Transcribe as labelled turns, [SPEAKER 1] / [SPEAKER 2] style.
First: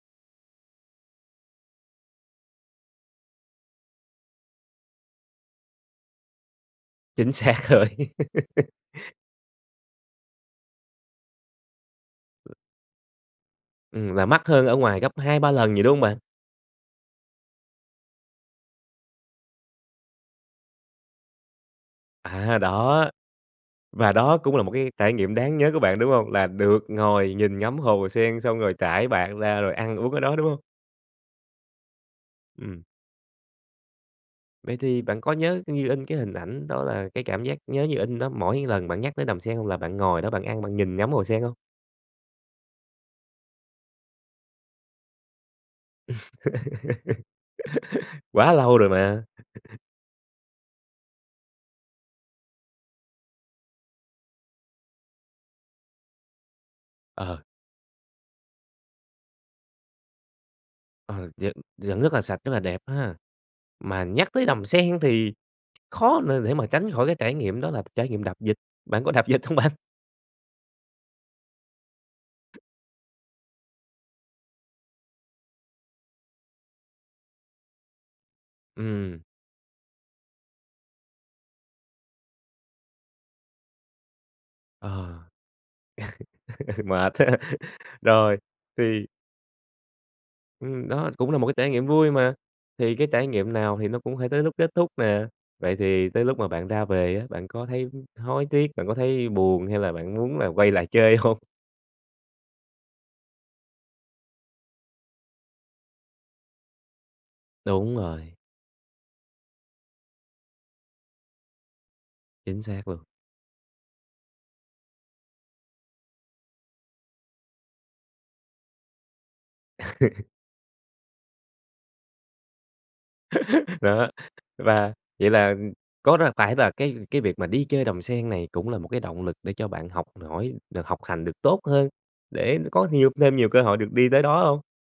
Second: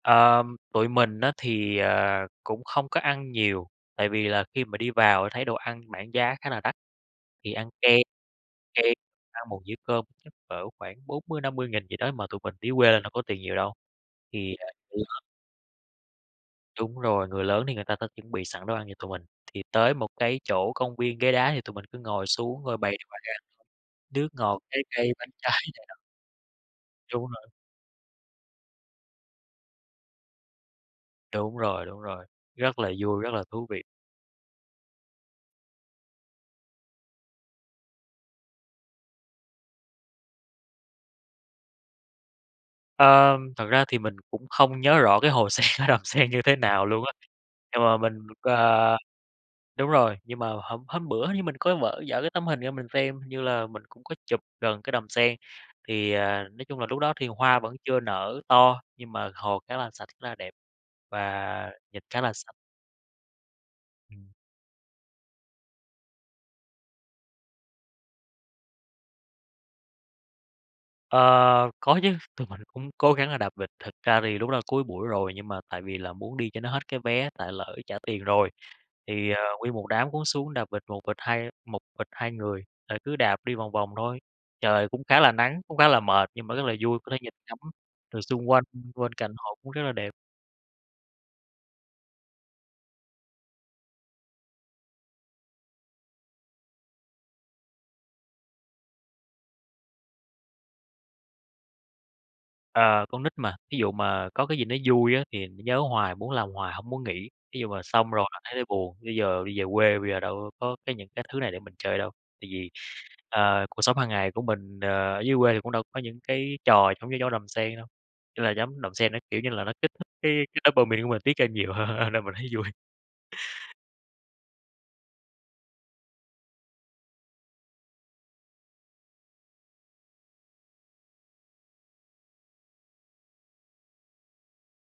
[SPEAKER 1] Ờ, tụi mình á, thì, ờ, cũng không có ăn nhiều, tại vì là khi mà đi vào thấy đồ ăn bảng giá khá là đắt,
[SPEAKER 2] Chính
[SPEAKER 1] thì
[SPEAKER 2] xác
[SPEAKER 1] ăn
[SPEAKER 2] rồi.
[SPEAKER 1] [unintelligible] ăn một dĩa cơm chắc cỡ khoảng 40.000, 50.000 gì đó, mà tụi mình dưới quê lên đâu có tiền nhiều đâu có
[SPEAKER 2] Ừm, là
[SPEAKER 1] tiền
[SPEAKER 2] mắc
[SPEAKER 1] nhiều đâu.
[SPEAKER 2] hơn ở
[SPEAKER 1] Thì à
[SPEAKER 2] ngoài gấp
[SPEAKER 1] [unintelligible]
[SPEAKER 2] 2-3 lần gì, đúng hông bạn?
[SPEAKER 1] Đúng rồi, người lớn thì người ta sẽ chuẩn bị sẵn đồ ăn cho tụi mình, thì tới một cái chỗ công viên ghế đá thì tụi mình cứ ngồi
[SPEAKER 2] À,
[SPEAKER 1] xuống, rồi bày đồ
[SPEAKER 2] đó,
[SPEAKER 1] ăn ra,
[SPEAKER 2] và
[SPEAKER 1] nước
[SPEAKER 2] đó cũng
[SPEAKER 1] ngọt,
[SPEAKER 2] là một
[SPEAKER 1] trái
[SPEAKER 2] cái
[SPEAKER 1] cây,
[SPEAKER 2] trải
[SPEAKER 1] bánh
[SPEAKER 2] nghiệm đáng
[SPEAKER 1] trái
[SPEAKER 2] nhớ của
[SPEAKER 1] này
[SPEAKER 2] bạn,
[SPEAKER 1] nọ.
[SPEAKER 2] đúng hông? Là được
[SPEAKER 1] Đúng
[SPEAKER 2] ngồi
[SPEAKER 1] rồi.
[SPEAKER 2] nhìn ngắm hồ sen xong rồi trải bạt ra rồi ăn uống cái đó, đúng hông?
[SPEAKER 1] Đúng rồi, đúng rồi, rất
[SPEAKER 2] Ừm.
[SPEAKER 1] là vui, rất là thú vị.
[SPEAKER 2] Vậy thì bạn có nhớ như in cái hình ảnh đó là cái cảm giác nhớ như in đó mỗi lần bạn nhắc tới Đầm Sen là bạn ngồi đó bạn ăn, bạn nhìn ngắm hồ sen hông?
[SPEAKER 1] Ờ, thật ra thì mình cũng không nhớ rõ cái hồ sen ở Đầm Sen như thế nào luôn á, nhưng mà mình,
[SPEAKER 2] Quá lâu rồi
[SPEAKER 1] ờ
[SPEAKER 2] mà.
[SPEAKER 1] đúng rồi, nhưng mà hôm hôm bữa hình như mình có vở giở cái tấm hình ra mình xem, hình như là mình cũng có chụp gần cái đầm sen. Thì, à, nói chung là lúc đó thì
[SPEAKER 2] Ờ.
[SPEAKER 1] hoa vẫn chưa nở to, nhưng mà hồ khá là sạch, rất là đẹp,
[SPEAKER 2] Ờ, d
[SPEAKER 1] và
[SPEAKER 2] vẫn
[SPEAKER 1] nhìn
[SPEAKER 2] rất là
[SPEAKER 1] khá là
[SPEAKER 2] sạch, rất
[SPEAKER 1] sạch.
[SPEAKER 2] là đẹp ha, mà nhắc
[SPEAKER 1] Ừm.
[SPEAKER 2] tới Đầm Sen thì khó để để mà tránh khỏi cái trải nghiệm đó là trải nghiệm đạp vịt, bạn có đạp vịt hông bạn?
[SPEAKER 1] Ờ, có chứ, tụi mình cũng cố gắng là đạp vịt. Thật ra thì lúc đó cuối buổi rồi nhưng mà tại vì là muốn đi cho nó hết cái vé tại lỡ trả tiền rồi,
[SPEAKER 2] Ừm.
[SPEAKER 1] thì, ờ, nguyên một đám cũng xuống đạp vịt một vịt hai một vịt 2 người, rồi cứ đạp đi vòng vòng thôi, trời cũng
[SPEAKER 2] Ờ,
[SPEAKER 1] khá là nắng, cũng khá là mệt, nhưng mà rất là vui, có
[SPEAKER 2] mệt
[SPEAKER 1] thể nhìn
[SPEAKER 2] ha.
[SPEAKER 1] ngắm trời
[SPEAKER 2] Rồi,
[SPEAKER 1] xung quanh,
[SPEAKER 2] thì
[SPEAKER 1] bên cạnh hồ cũng rất là đẹp.
[SPEAKER 2] Ừm, đó cũng là một cái trải nghiệm vui mà, thì cái trải nghiệm nào thì nó cũng phải tới lúc kết thúc nè, vậy thì tới lúc mà bạn ra về á, bạn có thấy hối tiếc, bạn có thấy buồn hay là bạn muốn là quay lại chơi hông?
[SPEAKER 1] Ờ, con nít mà, thí dụ mà có cái gì nó vui á, thì nó nhớ hoài, muốn làm hoài hổng muốn nghỉ, thí dụ mà
[SPEAKER 2] Đúng
[SPEAKER 1] xong rồi
[SPEAKER 2] rồi.
[SPEAKER 1] mà thấy là buồn, bây giờ đi về quê bây giờ đâu có cái những cái thứ này để mình chơi đâu. Tại
[SPEAKER 2] Chính
[SPEAKER 1] vì,
[SPEAKER 2] xác luôn.
[SPEAKER 1] ờ, cuộc sống hàng ngày của mình, ờ, ở dưới quê thì cũng đâu có những cái trò giống như trong Đầm Sen đâu, ý là giống Đầm Sen nó, kiểu như là, nó kích thích cái cái dopamine của mình tiết ra nhiều hơn, ơ, nên mình thấy vui.
[SPEAKER 2] Đó, và vậy có là phải là cái cái việc mà đi chơi Đầm Sen này cũng là một cái động lực để cho bạn học hỏi được học hành được tốt hơn, để có nhiều thêm nhiều cơ hội được đi tới đó hông?